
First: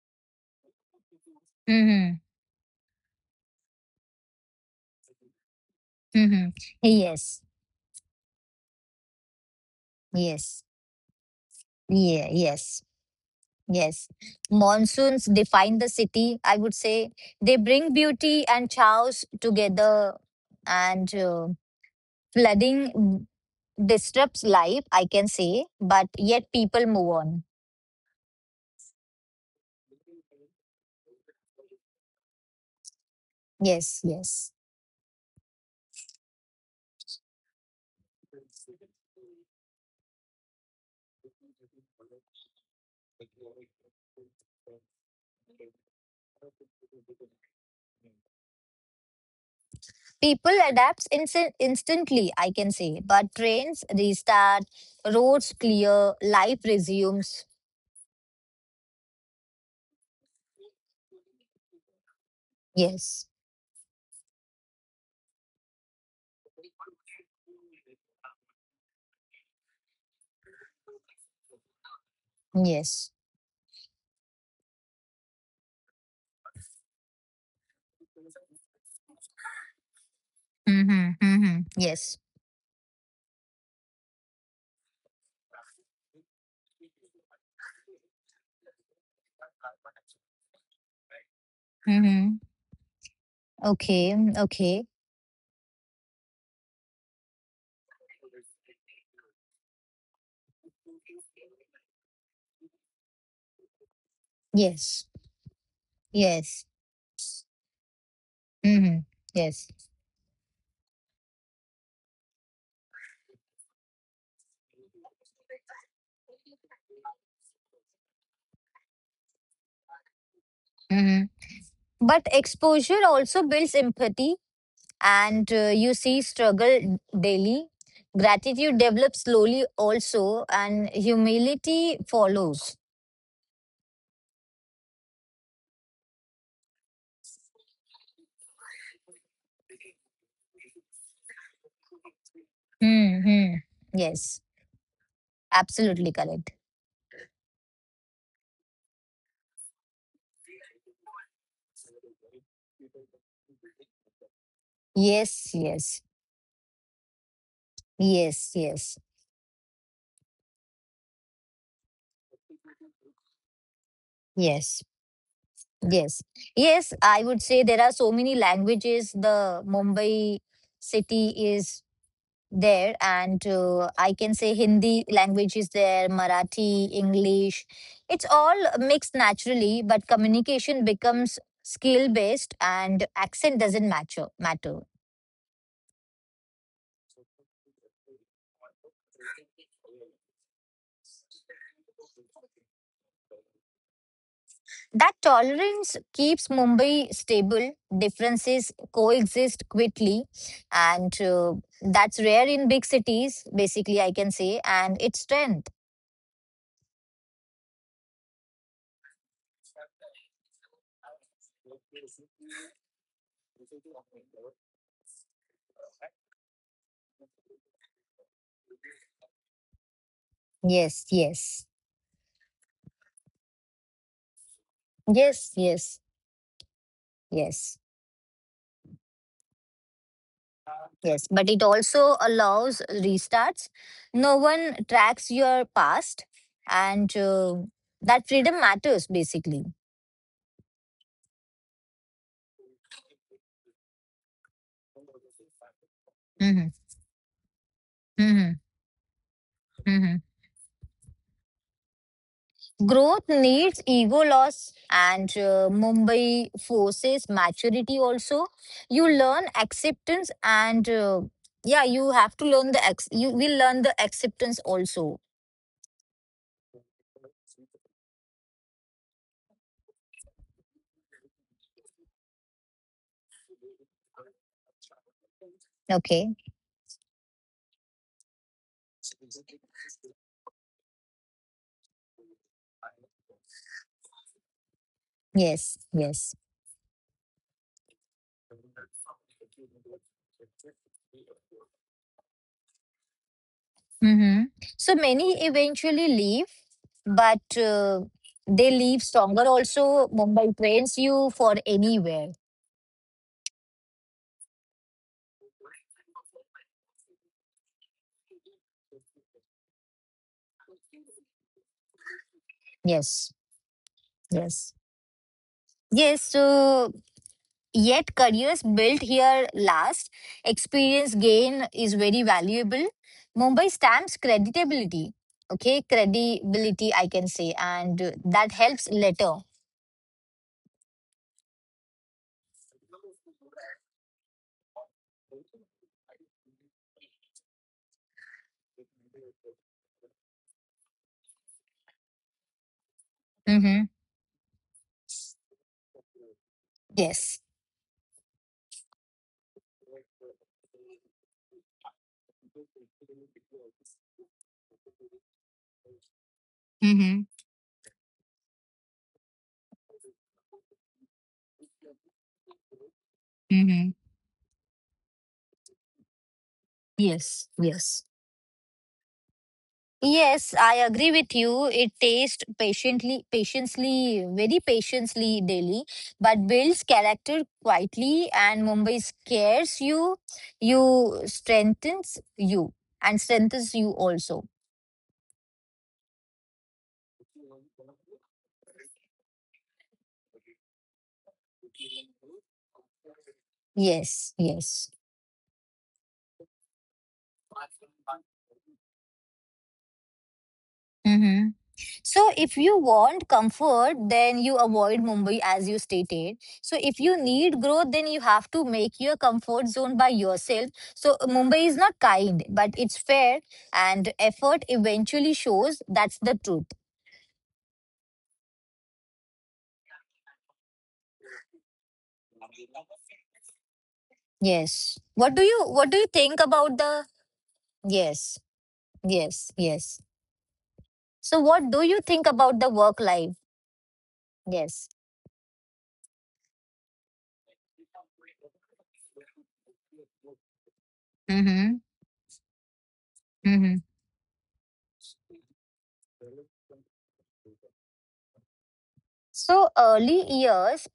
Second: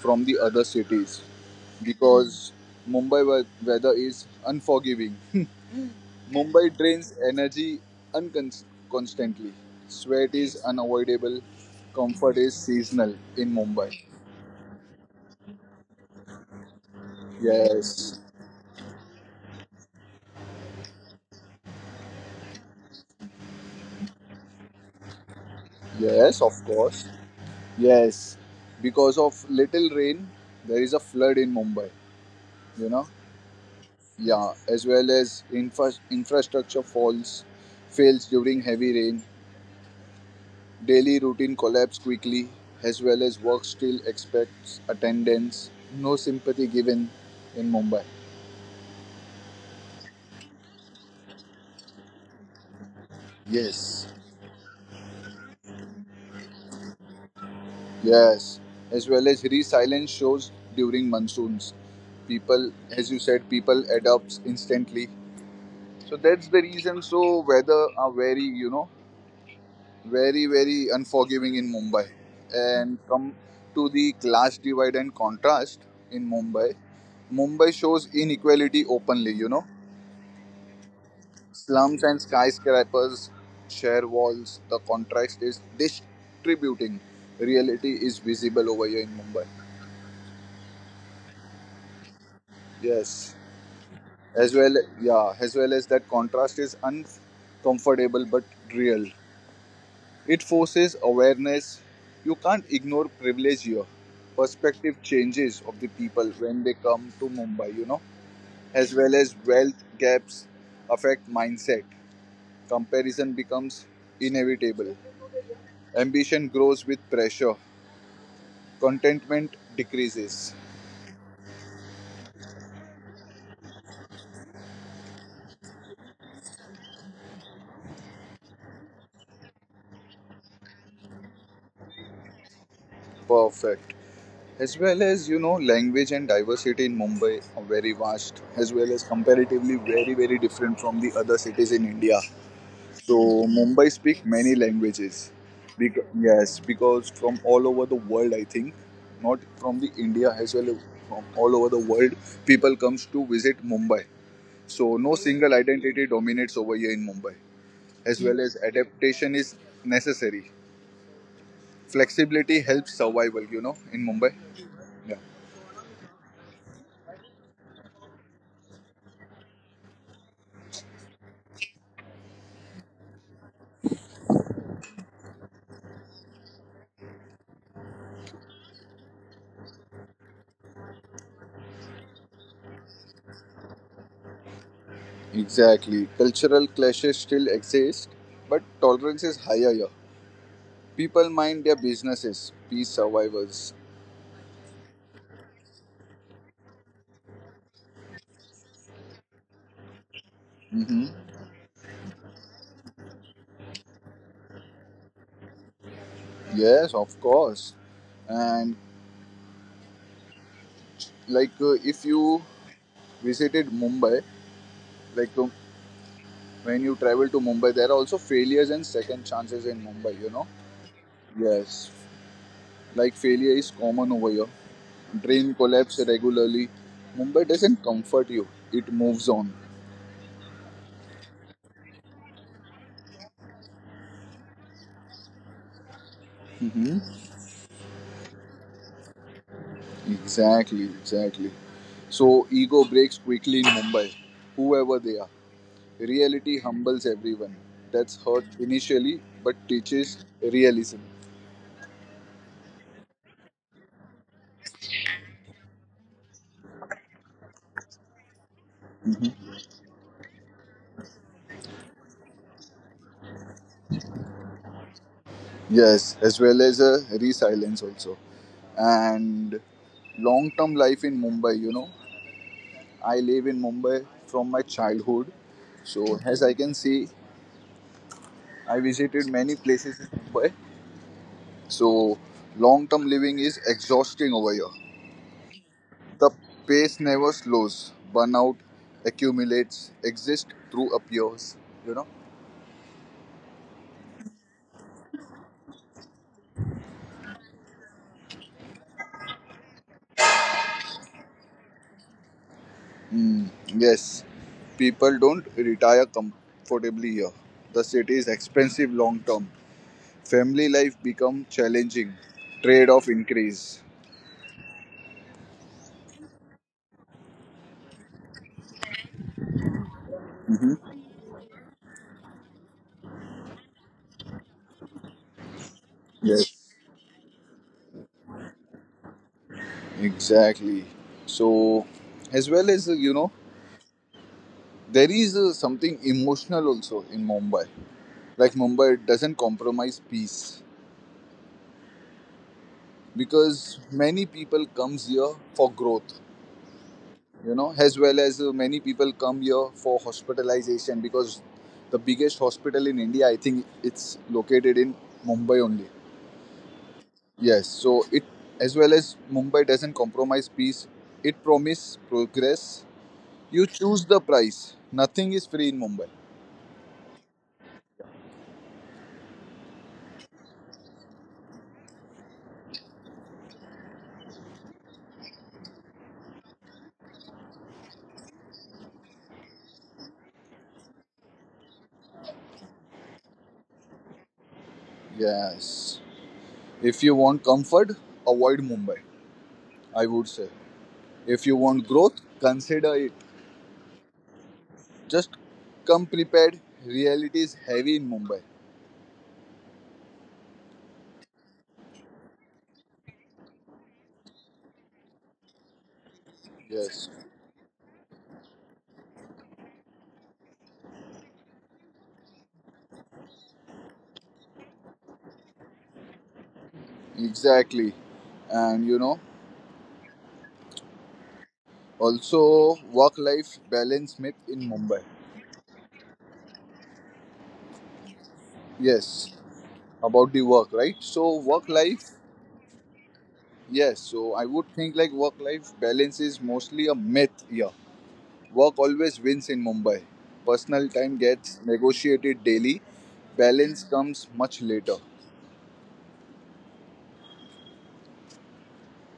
[SPEAKER 2] from the other cities
[SPEAKER 1] Mm-hmm.
[SPEAKER 2] because Mumbai we- weather is unforgiving.
[SPEAKER 1] Mm-hmm.
[SPEAKER 2] Mumbai drains
[SPEAKER 1] Yes.
[SPEAKER 2] energy uncon- constantly. Sweat is
[SPEAKER 1] Yes.
[SPEAKER 2] unavoidable.
[SPEAKER 1] Yeah.
[SPEAKER 2] Comfort is
[SPEAKER 1] Yes.
[SPEAKER 2] seasonal in Mumbai.
[SPEAKER 1] Yes. Monsoons define the city, I would say. They bring
[SPEAKER 2] Yes,
[SPEAKER 1] beauty and chaos together, and uh, flooding disrupts life, I can say, but
[SPEAKER 2] yes,
[SPEAKER 1] yet
[SPEAKER 2] of
[SPEAKER 1] people
[SPEAKER 2] course.
[SPEAKER 1] move on.
[SPEAKER 2] Yes, because of little rain, there is a flood in Mumbai, you know.
[SPEAKER 1] Yes, yes.
[SPEAKER 2] Yeah, as well as infra- infrastructure falls, fails during heavy rain, daily routine collapse quickly, as well as work still expects attendance, no sympathy given in Mumbai.
[SPEAKER 1] People adapts instant instantly, I can say, but trains
[SPEAKER 2] Yes,
[SPEAKER 1] restart, roads clear, life resumes.
[SPEAKER 2] yes, as well as resilience shows during monsoons. People, as you
[SPEAKER 1] Yes,
[SPEAKER 2] said, people adapts instantly. So that's the reason. So weather are very, you know, very very unforgiving in Mumbai and
[SPEAKER 1] yes.
[SPEAKER 2] come to the class divide and contrast in Mumbai. Mumbai shows inequality openly, you know,
[SPEAKER 1] Mm-hmm, mm-hmm.
[SPEAKER 2] slums
[SPEAKER 1] Yes.
[SPEAKER 2] and skyscrapers share walls, the contrast is distributing, reality is visible over here in Mumbai.
[SPEAKER 1] Mm-hmm.
[SPEAKER 2] Yes,
[SPEAKER 1] Okay,
[SPEAKER 2] as well,
[SPEAKER 1] okay.
[SPEAKER 2] yeah, as well as that contrast is uncomfortable but real. It forces awareness. You can't ignore privilege here. Perspective
[SPEAKER 1] Yes,
[SPEAKER 2] changes of the people when
[SPEAKER 1] yes.
[SPEAKER 2] they come to Mumbai, you know, as
[SPEAKER 1] Mm-hmm.
[SPEAKER 2] well as
[SPEAKER 1] Yes.
[SPEAKER 2] wealth gaps affect mindset. Comparison becomes inevitable. Ambition grows with pressure. Contentment decreases.
[SPEAKER 1] Mm-hmm. But exposure also builds empathy and uh, you see struggle daily. Gratitude develops slowly also, and humility follows.
[SPEAKER 2] Perfect. As well as, you know, language and diversity in Mumbai are very vast, as well as comparatively very, very different from the other cities in India. So
[SPEAKER 1] Hmm.
[SPEAKER 2] Mumbai speak
[SPEAKER 1] Yes,
[SPEAKER 2] many languages. Bec-
[SPEAKER 1] absolutely correct.
[SPEAKER 2] yes, because from all over the world, I think, not from the India as well, from all over the world, people comes to visit Mumbai. So no single
[SPEAKER 1] Yes, yes,
[SPEAKER 2] identity dominates over here in Mumbai. As well
[SPEAKER 1] yes,
[SPEAKER 2] as
[SPEAKER 1] yes,
[SPEAKER 2] adaptation is necessary. Flexibility helps survival. You know, in Mumbai.
[SPEAKER 1] yes,
[SPEAKER 2] Yeah,
[SPEAKER 1] yes, yes. I would say there are so many languages. The Mumbai city is there, and uh, I can say Hindi language is there, Marathi, English. It's all mixed naturally, but communication becomes skill based and accent doesn't matter matter
[SPEAKER 2] exactly. Cultural clashes still exist, but tolerance is higher here. People mind their businesses, peace survivors.
[SPEAKER 1] That tolerance keeps Mumbai stable. Differences coexist quickly, and uh, that's rare in big cities basically, I can say, and it's strength.
[SPEAKER 2] Yes, of course. And like uh, if you visited Mumbai, like um, when you travel to Mumbai, there are also failures and second chances in Mumbai, you know?
[SPEAKER 1] Yes, yes,
[SPEAKER 2] Yes, like failure is common over here.
[SPEAKER 1] yes,
[SPEAKER 2] Train
[SPEAKER 1] yes,
[SPEAKER 2] collapse regularly. Mumbai
[SPEAKER 1] yes.
[SPEAKER 2] doesn't comfort you, it moves on.
[SPEAKER 1] Yes, but it also allows restarts. No one tracks your past,
[SPEAKER 2] Hmm.
[SPEAKER 1] and uh, that freedom matters basically.
[SPEAKER 2] Exactly, exactly. So ego breaks quickly in Mumbai, whoever they are. Reality
[SPEAKER 1] Hmm.
[SPEAKER 2] humbles everyone. That's hurt
[SPEAKER 1] Hmm.
[SPEAKER 2] initially, but
[SPEAKER 1] Hmm.
[SPEAKER 2] teaches realism.
[SPEAKER 1] Growth needs ego loss, and uh, Mumbai forces maturity also. You learn
[SPEAKER 2] Mm-hmm.
[SPEAKER 1] acceptance, and uh, yeah, you have to learn the ex- you will learn the acceptance also.
[SPEAKER 2] Yes, as well as a resilience also. And long term life in Mumbai, you know, I live in Mumbai from my childhood. So,
[SPEAKER 1] Okay.
[SPEAKER 2] as I can see, I visited many places in Mumbai. So, long term living is exhausting over here.
[SPEAKER 1] Yes.
[SPEAKER 2] The
[SPEAKER 1] Yes.
[SPEAKER 2] pace never slows, burnout accumulates, exists through appears, you know.
[SPEAKER 1] Hmm. So many eventually leave, but uh, they leave stronger. Also, Mumbai trains you for anywhere.
[SPEAKER 2] Mm, yes, people don't retire comfortably here. The city is expensive long term. Family life become challenging. Trade-off
[SPEAKER 1] Yes,
[SPEAKER 2] increase.
[SPEAKER 1] yes, yes. So yet careers built here last.
[SPEAKER 2] Hmm.
[SPEAKER 1] Experience gain is very valuable. Mumbai stamps creditability. Okay,
[SPEAKER 2] Yes,
[SPEAKER 1] credibility I can say, and uh, that helps later.
[SPEAKER 2] exactly. So, as well as uh, you know, there is uh, something emotional also in Mumbai. Like Mumbai doesn't compromise peace
[SPEAKER 1] Mm-hmm.
[SPEAKER 2] because many people comes here for growth.
[SPEAKER 1] Yes.
[SPEAKER 2] You know, as well as uh, many people come here for hospitalization because the biggest hospital in India, I think, it's located in Mumbai only.
[SPEAKER 1] Mm-hmm.
[SPEAKER 2] Yes, so it as well as Mumbai doesn't compromise peace, it promises progress. You
[SPEAKER 1] Mm-hmm.
[SPEAKER 2] choose the price. Nothing is free in Mumbai.
[SPEAKER 1] Yes. Yes. Yes, I agree with you. It tastes patiently, patiently, very patiently daily, but builds character quietly. And Mumbai scares you, you, strengthens you, and strengthens you also.
[SPEAKER 2] Yes. If you want comfort, avoid Mumbai, I would say. If you want growth, consider it.
[SPEAKER 1] Yes, yes.
[SPEAKER 2] Just come prepared. Reality is heavy in Mumbai.
[SPEAKER 1] Mm-hmm. So if you want comfort, then you avoid Mumbai as you stated. So if you need growth, then you have to
[SPEAKER 2] Yes,
[SPEAKER 1] make your comfort zone by yourself. So Mumbai is not kind, but it's fair and effort eventually shows that's the truth.
[SPEAKER 2] exactly. And you know,
[SPEAKER 1] Yes. What do
[SPEAKER 2] also
[SPEAKER 1] you
[SPEAKER 2] work
[SPEAKER 1] what do you
[SPEAKER 2] life
[SPEAKER 1] think about
[SPEAKER 2] balance myth
[SPEAKER 1] the.
[SPEAKER 2] in Mumbai.
[SPEAKER 1] Yes. Yes. Yes. So what do
[SPEAKER 2] Yes,
[SPEAKER 1] you think about the
[SPEAKER 2] about the
[SPEAKER 1] work
[SPEAKER 2] work,
[SPEAKER 1] life?
[SPEAKER 2] right? So, work life
[SPEAKER 1] Yes.
[SPEAKER 2] yes, so I would think like work life balance is mostly a myth here. Work always wins in
[SPEAKER 1] Mhm.
[SPEAKER 2] Mumbai. Personal time gets
[SPEAKER 1] Mhm.
[SPEAKER 2] negotiated daily, balance comes much later.
[SPEAKER 1] So early years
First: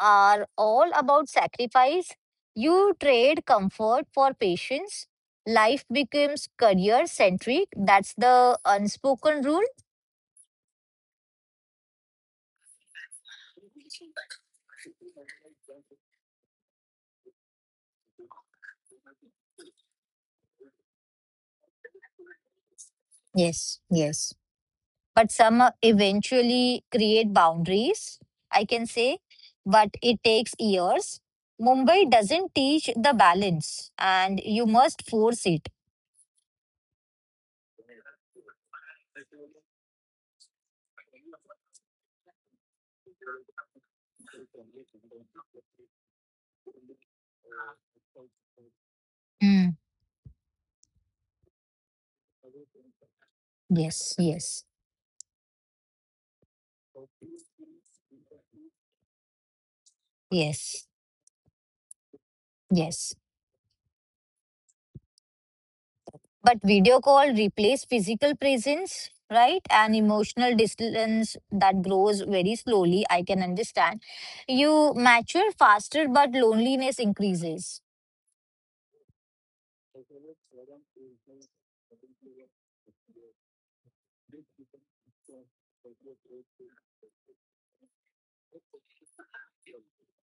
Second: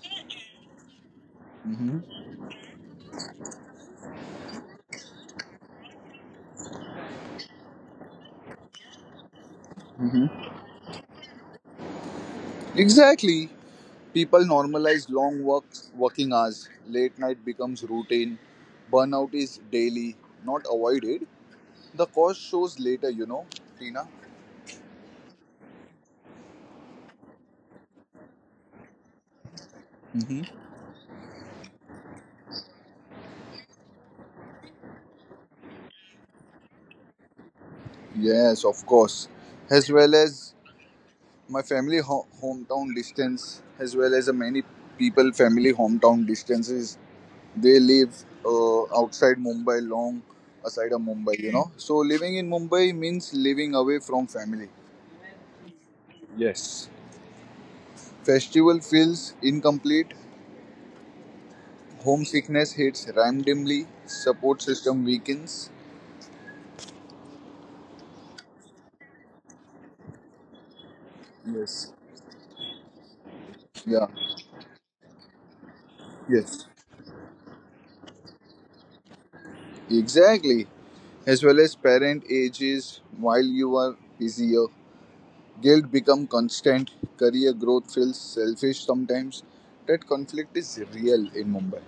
[SPEAKER 1] are all about
[SPEAKER 2] Hmm.
[SPEAKER 1] sacrifice. You trade comfort for patience. Life becomes career centric. That's the unspoken rule.
[SPEAKER 2] Hmm. Exactly. People normalize long works, working hours. Late night becomes routine. Burnout is daily, not avoided. The cost shows later, you know, Tina.
[SPEAKER 1] Yes, yes. But some uh, eventually create boundaries, I can say.
[SPEAKER 2] Hmm.
[SPEAKER 1] But it takes years. Mumbai doesn't teach the balance and you must force it.
[SPEAKER 2] Yes, of course. As well as my family ho- hometown distance as well as uh, many people family hometown distances they live uh, outside mumbai long aside of
[SPEAKER 1] Mm.
[SPEAKER 2] mumbai you know, so living in Mumbai means living away from family.
[SPEAKER 1] Yes, yes,
[SPEAKER 2] Yes. Festival feels incomplete,
[SPEAKER 1] yes,
[SPEAKER 2] homesickness hits randomly, support
[SPEAKER 1] yes.
[SPEAKER 2] system weakens.
[SPEAKER 1] But video call replaced physical presence, right? And
[SPEAKER 2] Yes,
[SPEAKER 1] emotional distance that grows
[SPEAKER 2] yeah,
[SPEAKER 1] very slowly, I can understand. You
[SPEAKER 2] yes,
[SPEAKER 1] mature faster, but loneliness increases.
[SPEAKER 2] exactly, as well as parent ages while you are busier. Guilt become constant, career growth feels selfish sometimes. That conflict is real in Mumbai.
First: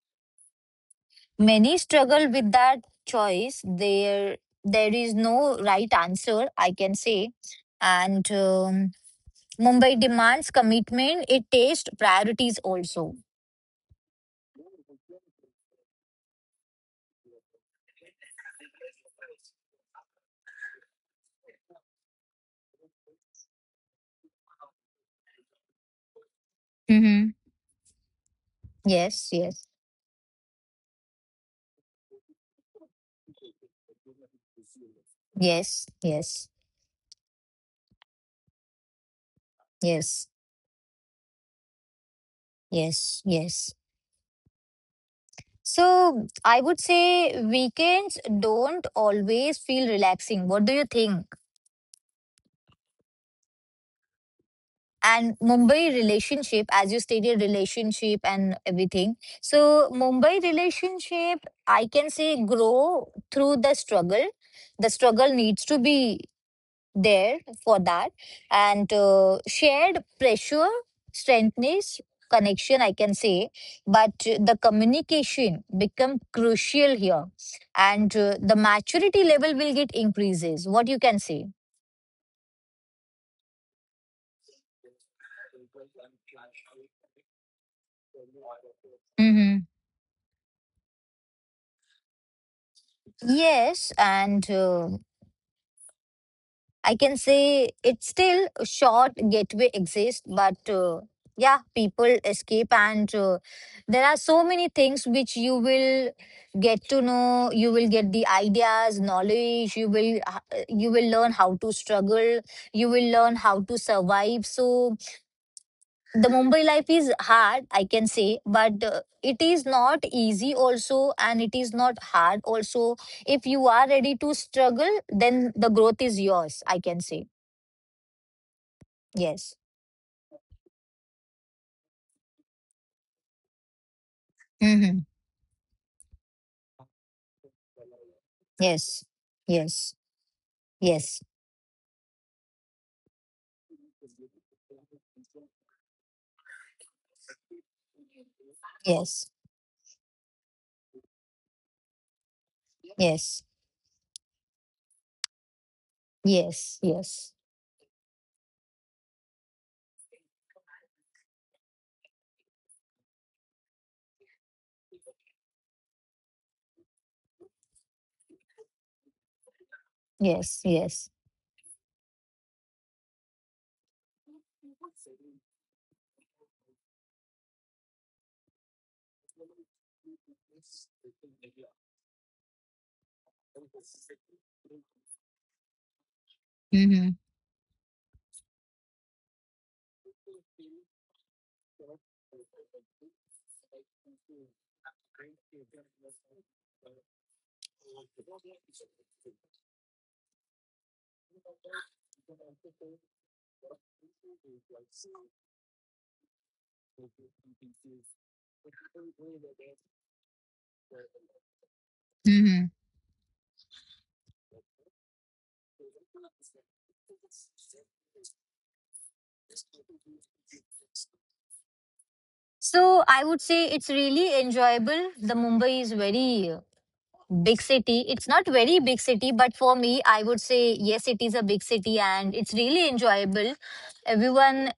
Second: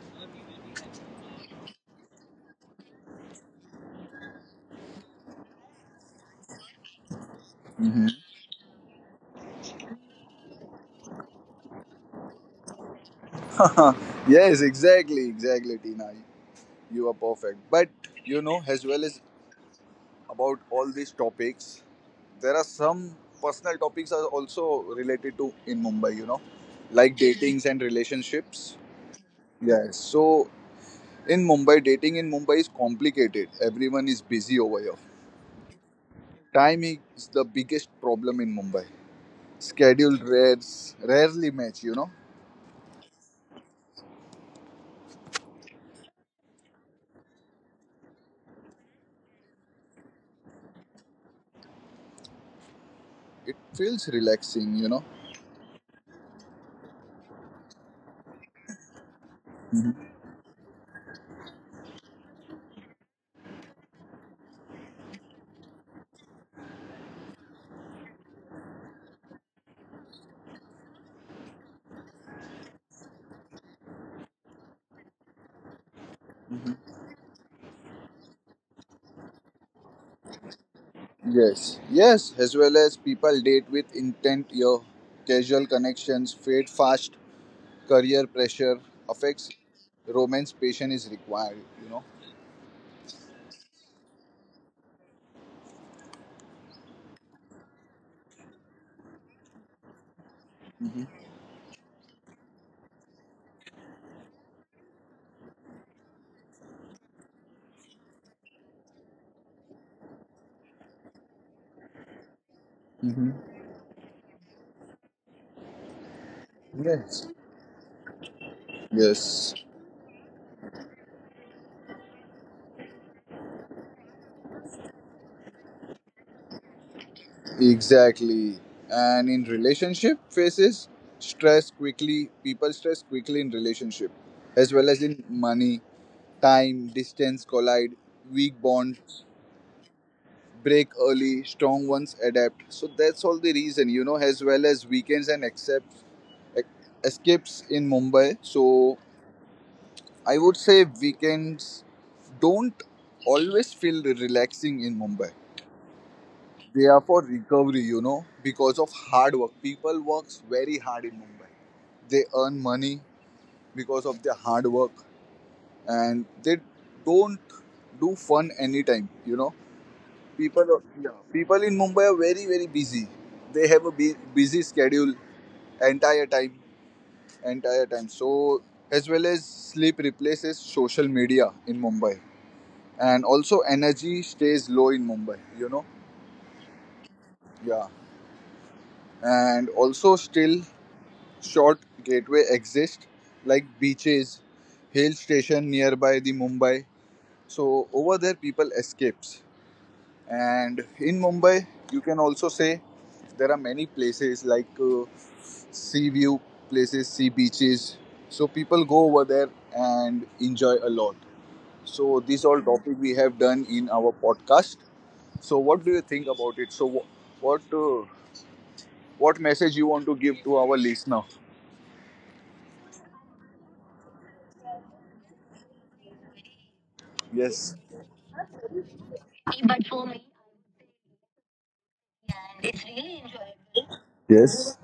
[SPEAKER 1] Many struggle with that choice. There, there is no right answer, I can say.
[SPEAKER 2] Mhm.
[SPEAKER 1] And um, Mumbai demands commitment. It takes priorities also.
[SPEAKER 2] yes, exactly, exactly, Tina. You are perfect. But you know, as well as about all these topics, there are some personal topics are also related to in Mumbai. You know, like
[SPEAKER 1] Mm-hmm.
[SPEAKER 2] datings and relationships.
[SPEAKER 1] Yes, yes,
[SPEAKER 2] Yes. So in Mumbai, dating in Mumbai is complicated. Everyone is busy over here.
[SPEAKER 1] yes, yes,
[SPEAKER 2] Time is the biggest problem in Mumbai. Scheduled
[SPEAKER 1] yes,
[SPEAKER 2] rares rarely match, you know.
[SPEAKER 1] yes, yes. So I would say weekends don't always feel relaxing. What do you think?
[SPEAKER 2] It feels relaxing, you know.
[SPEAKER 1] And Mumbai relationship, as you stated, relationship and everything. So
[SPEAKER 2] Mhm.
[SPEAKER 1] Mumbai relationship, I can say grow through the struggle. The struggle needs to be there for that, and uh, shared pressure strengthens connection, I can say, but uh, the communication become
[SPEAKER 2] Mhm.
[SPEAKER 1] crucial here, and uh, the maturity level will get increases, what you can say?
[SPEAKER 2] Yes, yes, as well as people date with intent, your casual connections fade fast, career pressure affects
[SPEAKER 1] Hmm.
[SPEAKER 2] romance, patience is required, you know.
[SPEAKER 1] Yes, and uh, I can say it's still a short gateway exists, but uh, yeah, people escape, and uh, there are so many things which you will get to know. You will get the ideas, knowledge. You will uh, you will learn how to struggle. You will
[SPEAKER 2] Mm-hmm.
[SPEAKER 1] learn how to survive. So the Mumbai life is
[SPEAKER 2] Yes.
[SPEAKER 1] hard, I can say, but uh,
[SPEAKER 2] Yes,
[SPEAKER 1] it is not easy also, and it is not hard also. If you are ready to struggle, then the growth is yours. I can say.
[SPEAKER 2] exactly. And in
[SPEAKER 1] Yes.
[SPEAKER 2] relationship phases, stress quickly, people stress quickly in relationship, as well as
[SPEAKER 1] Mm-hmm.
[SPEAKER 2] in money, time, distance collide, weak
[SPEAKER 1] Yes.
[SPEAKER 2] bonds
[SPEAKER 1] Yes.
[SPEAKER 2] break
[SPEAKER 1] Yes.
[SPEAKER 2] early, strong ones adapt. So that's all the reason, you know, as well as weekends and accepts, escapes in Mumbai. So
[SPEAKER 1] Yes.
[SPEAKER 2] I would say weekends don't
[SPEAKER 1] Yes.
[SPEAKER 2] always feel relaxing in Mumbai. They
[SPEAKER 1] Yes.
[SPEAKER 2] are for
[SPEAKER 1] Yes.
[SPEAKER 2] recovery, you know, because of hard work. People works very hard in Mumbai, they earn money because of their hard work and they don't do fun anytime, you know,
[SPEAKER 1] Yes.
[SPEAKER 2] people, yeah,
[SPEAKER 1] Yes.
[SPEAKER 2] people in Mumbai are very very busy, they have a bu- busy schedule entire time entire time, so as well as sleep replaces social media in Mumbai and also energy stays low in Mumbai, you know.
[SPEAKER 1] Mm-hmm.
[SPEAKER 2] Yeah, and also still short gateway exist like beaches, hill station nearby the Mumbai. So over there people escapes. And in Mumbai, you can also say there are many places like uh, sea view places, sea beaches. So people go over there and enjoy a lot. So this all
[SPEAKER 1] Mm-hmm.
[SPEAKER 2] topic we have done in our podcast. So what do you think about it? So wh- what uh, what message you want to give to our listener?
[SPEAKER 1] So I would say it's really enjoyable. The Mumbai is very uh, big
[SPEAKER 2] Yes.
[SPEAKER 1] city. It's not very big city, but for me, I would say yes, it is a big city and it's really enjoyable.
[SPEAKER 2] Yes.
[SPEAKER 1] Everyone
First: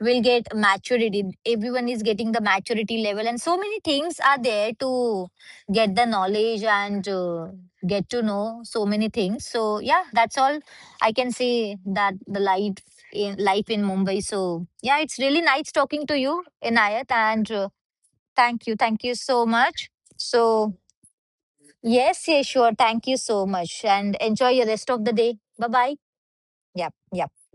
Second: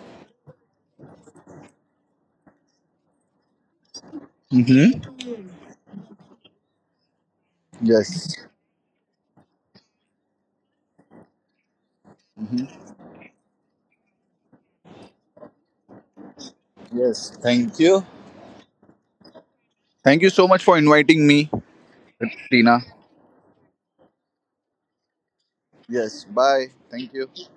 [SPEAKER 1] will get maturity. Everyone is getting the maturity level, and so many things are there to
[SPEAKER 2] Mm-hmm.
[SPEAKER 1] get the knowledge and uh, get to
[SPEAKER 2] Yes.
[SPEAKER 1] know so many things. So yeah, that's all I can say, that the
[SPEAKER 2] Hmm.
[SPEAKER 1] life in life in Mumbai. So yeah, it's really nice talking to you, Inayat,
[SPEAKER 2] Yes.
[SPEAKER 1] and uh,
[SPEAKER 2] Thank you.
[SPEAKER 1] thank you, thank you so much.
[SPEAKER 2] Thank you so much
[SPEAKER 1] So
[SPEAKER 2] for inviting me,
[SPEAKER 1] yes, yeah, sure,
[SPEAKER 2] Tina.
[SPEAKER 1] thank you so much, and enjoy your rest of the day. Bye bye.
[SPEAKER 2] Yes. Bye.
[SPEAKER 1] Yeah,
[SPEAKER 2] Thank you.
[SPEAKER 1] yeah.